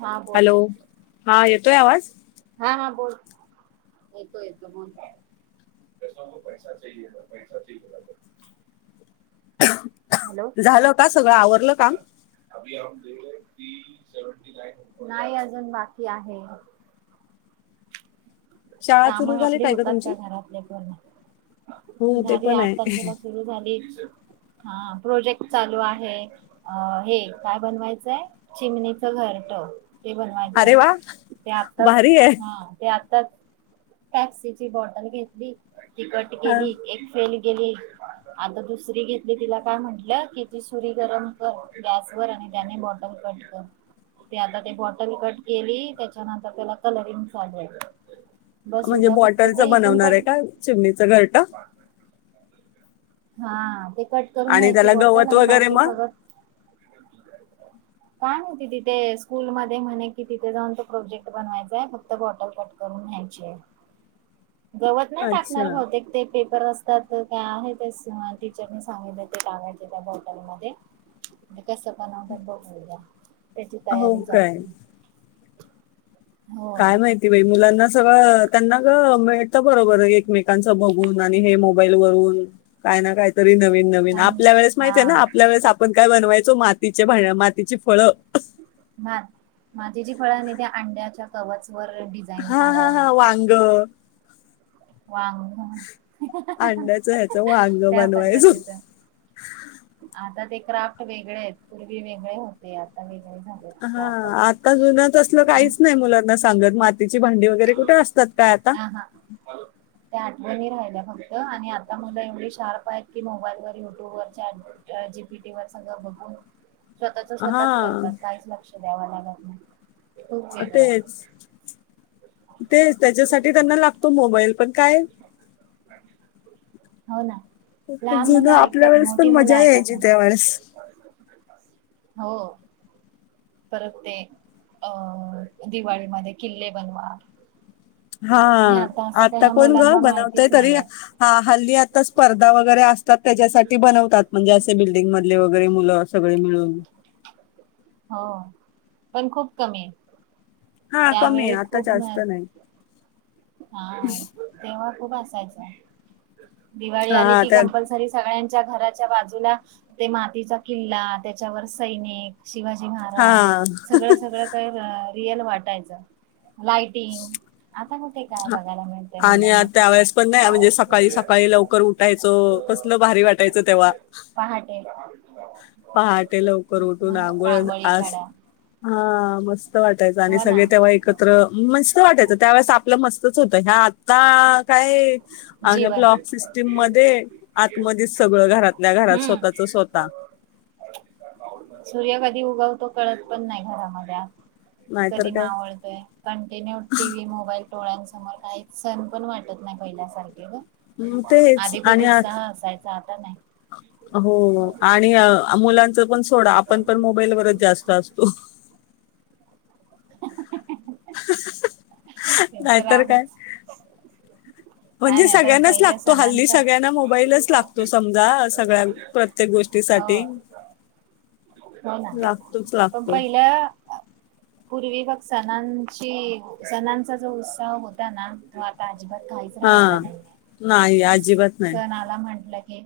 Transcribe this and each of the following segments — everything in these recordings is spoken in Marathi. हा बोल. हॅलो हा येतोय आवाज. हा हा बोल. हॅलो झालं का सगळं आवरलं काम. नाही अजून बाकी आहे. शाळा काम सुरू झाली आपले काय होतात तुमची का घरातले पण. हो ते झाली पण आठ आहे तारखेला सुरु झाली. हा प्रोजेक्ट चालू आहे, अ हे काय बनवायचंय चिमणीच घरटं. ते बनवायचं अरे आहे, वा ते आत्ताच भारी आहे हा ते आता त. प्यापसीची बॉटल घेतली. ती कट हा. केली एक फेल गेली आता दुसरी घेतली तिला काय म्हंटलं कि, ती सुरी गरम कर गॅस वर आणि त्याने बॉटल कट कर ते आता ते बॉटल कट केली त्याच्यानंतर त्याला कलरिंग चालू आहे. बस म्हणजे उद्या फक्त बॉटलच ते इथून बनवणार आहे कट का चिमणीचं घरटं. हा, ते. कट करून आणि घ्यायची त्याला बॉटल गवत आणि वगैरे बाकी मग सगळं काय माहिती तिथे स्कूल मध्ये म्हणे कि तिथे जाऊन ते प्रोजेक्ट बनवायचा आहे फक्त बॉटल कट करून न्यायची आहे. गवत नाही टाकणार अच्छा बहुतेक ते पे [unintelligible] काय आहे तेच. टीचर सांगितलं ते टाकायचे त्या बॉटलमध्ये. कसं बनवतात बघू उद्या. त्याची हो तयारी काय झाली. हो काय माहिती बाई मुलांना सगळ त्यांना ग मिळत बरोबर एकमेकांच बघून आणि हे मोबाईल वरून काय ना काय तरी नवीन नवीन आणि आपल्या वेळेस माहती आहे ना हा आपल्या वेळेस आपण काय बनवायचो मातीचे भांड मातीची फळं. अंड्याचा कवच. वर डिझाईन हा काढा हा हा वांग. वांग अंड्याचं ह्याचं वांग त्या बनवायचं पद्धतीच आता ते क्राफ्ट वेगळे आहेत पूर्वी वेगळे होते आता वेग हा आता जुनच असलं आणि काहीच नाही मुलांना. संगत मा तिची भांडी वगैरे कुठे असतात काय आता. आणि राहिल्या फक्त आणि आता मला एवढी शार्प आहेत की मोबाईल वर युट्यूब वर चॅट जीपीटी वर सगळ बघून स्वतःच स्वतःच हा करतात काहीच लक्ष द्याव नाही. हो तेच. तेच त्याच्यासाठी त्यांना लागतो मोबाईल पण काय. काय हो ना. लहान जुन मुलं आपल्या ऐकतात वेळेस पण मोठी मुलं मजा ऐकत यायचीी नाही त्या्या वेळेस. हो. परत ते अं दिवाळीमध्ये किल्ले बनवा. हा हे असं काही आता ह्या कोण ग मुलांना बनवतय माहितीच तरी नाहीये हा हल्ली आता स्पर्धा वगैरे असते. त्याच्यासाठी बनवतात म्हणजे असे बिल्डिंग व. वगैरे मुलं सगळे मिळून. हो पण खूप कमी आ हा कमी आहे आता जास्त नाही. हा तेव्हडा खूप असायचा. दिवाळी आली हा की तर कंपल्सरी सगळ्यांनी - च्या घराच्या बाजूला ते मातीचा किल्ला त्याच्यावर सैनिक - शिवाजी महाराज हा सगळं सगळं काही - रियल वाटायच लाईटिंग - [inaudible] ह आणि त्यावेेळेस पण नाही म्हणजे सकाळी सकाळी लवकर उठायचो कसल भारी वाटायचं तेव्हा. पहाटे पहाटे लवकर उठून मग आंघोळ रांगोळी [unintelligible] काढा हा म. मस्त वाटायच आणि हो सगळे ना तेव्हा एकत्र मस्त वाटायचं त्यावेळेस आप - मस्तच होत ह्या आता. काय अग जीवन ब्लॉक सिस्टीम मध्ये आतमध्येध सगळं घरातल्या घरात हम्म स्वतःच स्वतः [unintelligible] सूर्य कधी उगवतो कळत पण नाही घरामध्ये आत - नाहीतर कधी काय मावळतोय कंटिन्यू टीव्ही मोबाईल. डोळ्यांसमोर काहीच सण पण पाट - [unintelligible] पहिल्यासारखे ग तेच आधी खूप आणि आत उत्साह असायचा आता नाही [inaudible] हो हो आणि मुलांच पण - का आपण पण मोबाईलवरच जास्त असतो [inaudible] [inaudible] ते तर नाहीतर काय आहेच काय म्हणजे नाही पण सगळ्यांनाच पहिल्या लागतो हल्ली सणांचा सगळ्यांना मोबाईलच लागतो समजा सगळ्या प्रत्येक हो गोष्टीसाठी [inaudible] हो ना लागतोच प लागतो पहिल्या पूर्वी बघ सणांची सणांचा जो उत्सव होता ना तो आता नाई [unintelligible] काहीच हा राहायला नाही अजिबात नाही सण आला म्हंटलं की की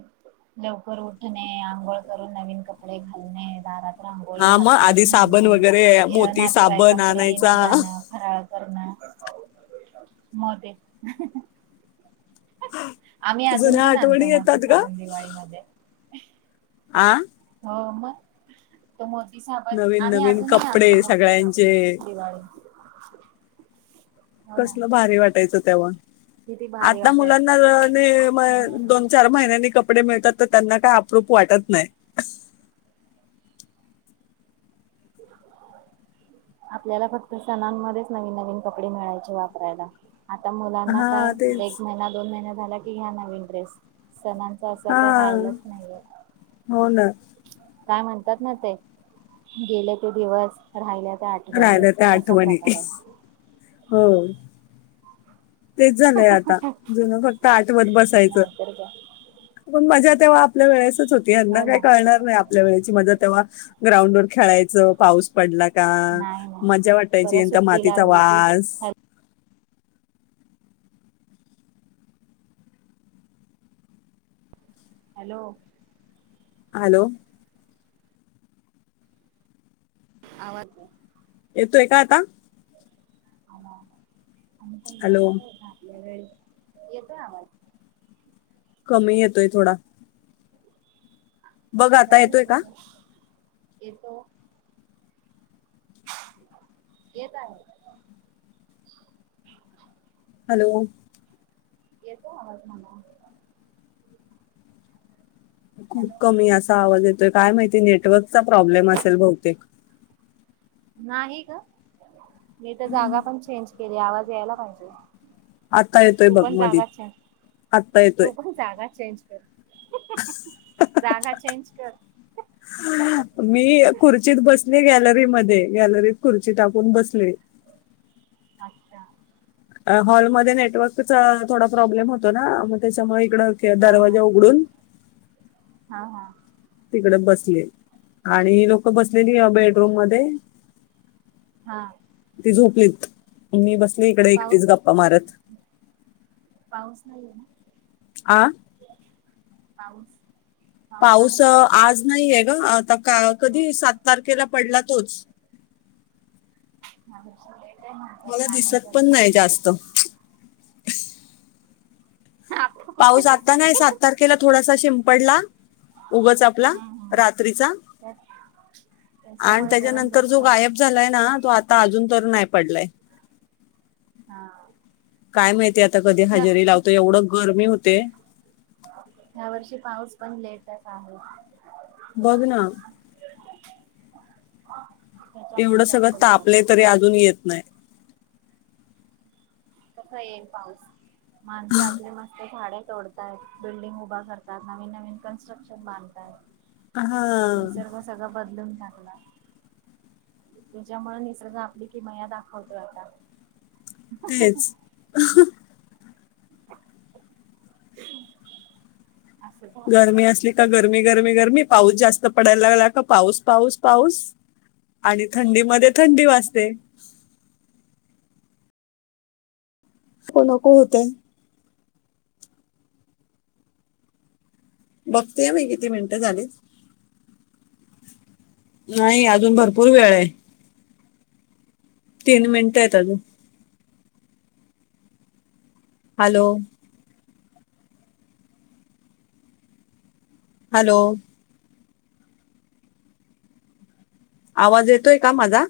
लवकर उठणे आंघोळ करून नवीन कपडे घालणे दारात रांगोळी हा मग हातावर आधी साबण मेहंदी वगैरे ये मोती साबण नातेवाईकांकडे येणं आणायचा जाणं फराळ करणं [unintelligible] [unintelligible] आम्ही अजून जुन्या पण आणतो आठवणी येतात मोती का साबण दिवाळीमध्ये [inaudible] आ म तो मोती साबण नवीन आम्ही नवीन अजूनही आणतो कपडे मोती साबण सगळ्यांचे दिवाळी हो ना कसलं भारी वाटायचं तेव्हा किती भारी आता वाटायचं मुलांना दोन चार महिन्यांनी कपडे मिळतात तर त्यांना काय अप्रूप वाटत नाही आपल्याला फक्त सणांमध्येच नवीन नवीन कपडे मिळायचे वापरायला आता मुलांना काय हा तेच एक महिना दोन महिन्या झाला की घ्या नवीन ड्रेस सणांच असं काही हा राहिलंच नाहीये हो ना काय म्हणतात ना ते गेले ते दिवस राहिल्या त्या आठवणी राहिल्या त्या तसा आठवणी प्रकार आहे हो तेच झालंय आता जुन फक्त आठवत बसायचं नाहीतर काय पण मज्जा तेव्हा आपल्या वेळेस होती यांना हो काय ना कळणार नाही आपल्या वेळेची मज्जा तेव्हा ग्राउंड वर खेळायचं पाऊस पडला का नाही नाही मज्जा वाटायची परत आणि सुट्टी मातीचा लागली की वास हॅ हॅलो हॅलो आवाज येतोय का आता [inaudible] आणि पहिल्या हॅलो कस होता आपल्यावेळी येतोय आवाज. कमी येतोय थोडा. बघ आता येतोय का. येतो. येत आहे. हॅलो. येतो आवाज मला. खूप हॅलो कमी असा आवाज येत काय माहिती नेटवर्क चा प्रॉब्लेम असेल बहुतेक. नाही. का? मी तर जागा पण चेंज केली. आवाज द्यायला पाहिजे. आता येतोय तू बघ पण मधी जागा चेंज आता येतोय. तू पण जागा चेंज कर जागा चेंज त्यात मी खुर्चीत बसली गॅलरी मध्ये गॅलरीत खुर्ची टाकून बसली. अच्छा हॉलमध्ये नेटवर्कचा थोडा प्रॉब्लेम होतो ना मग त्याच्यामुळे इकडं हा दरवाजा उघडून ह हा. तिकडे बसले आणि लोक बसलेली बेडरूम मध्ये हा. झोपलीत. मी बस मी इकडे एकटीच पाऊस गप्पा मारत नाही हे ना. आ? पाऊस आहे पाऊस का आज नाही आहे. ग आता कधी सात तारखेला पडला. तोच [unintelligible] काय म्हणतात? मला काय दिसत म्हणतात? पण सांग की नाही तिला. जास्त कुठे पाऊस आता दिसेल नाही सात हम्म तारखेला थोडासा शिंपडला, उगच आपला हम्म रात्रीचा त्या आणि त्याच्यामुळे गरम त्याच्यानंतर जो जास्त होते गायब झालाय ना तो आ आता अजून तर नाही पडलाय. हा. काय माहिती आ ता कधी ह्या हजेरी लावतो एवढं गरमी होते. ह्या वर्षी पाऊस पण लेटच आहे. बघना एवढं त्याच्यामुळे सगळं जास्त गरम तापले होत तरी अजून येत नाही. कसां येईल पाऊस माणसं आपली मस्त झाड तोडतायेत बिल्डिंग उभा करतात. नवीन नवीन कन्स्ट्रक्शन बांधतायेत. हा निसर्ग सगळं बदलून लागला. त्याच्यामुळे निसर्ग आपली किमया दाखवतोय आता तेच ह ह् गरमी असली गरमी गरमी गरमी पाऊस जास्त पडायला लागला का पाऊस पाऊस पाऊस आणि थंडीमध्ये थंडी वाजते नको नको होते बघतेय मी किती मिनिटं झाली नाही अजून भरपूर वेळ आहे तीन मिनिट आहेत अजून हॅलो हॅलो आवाज येतोय का माझा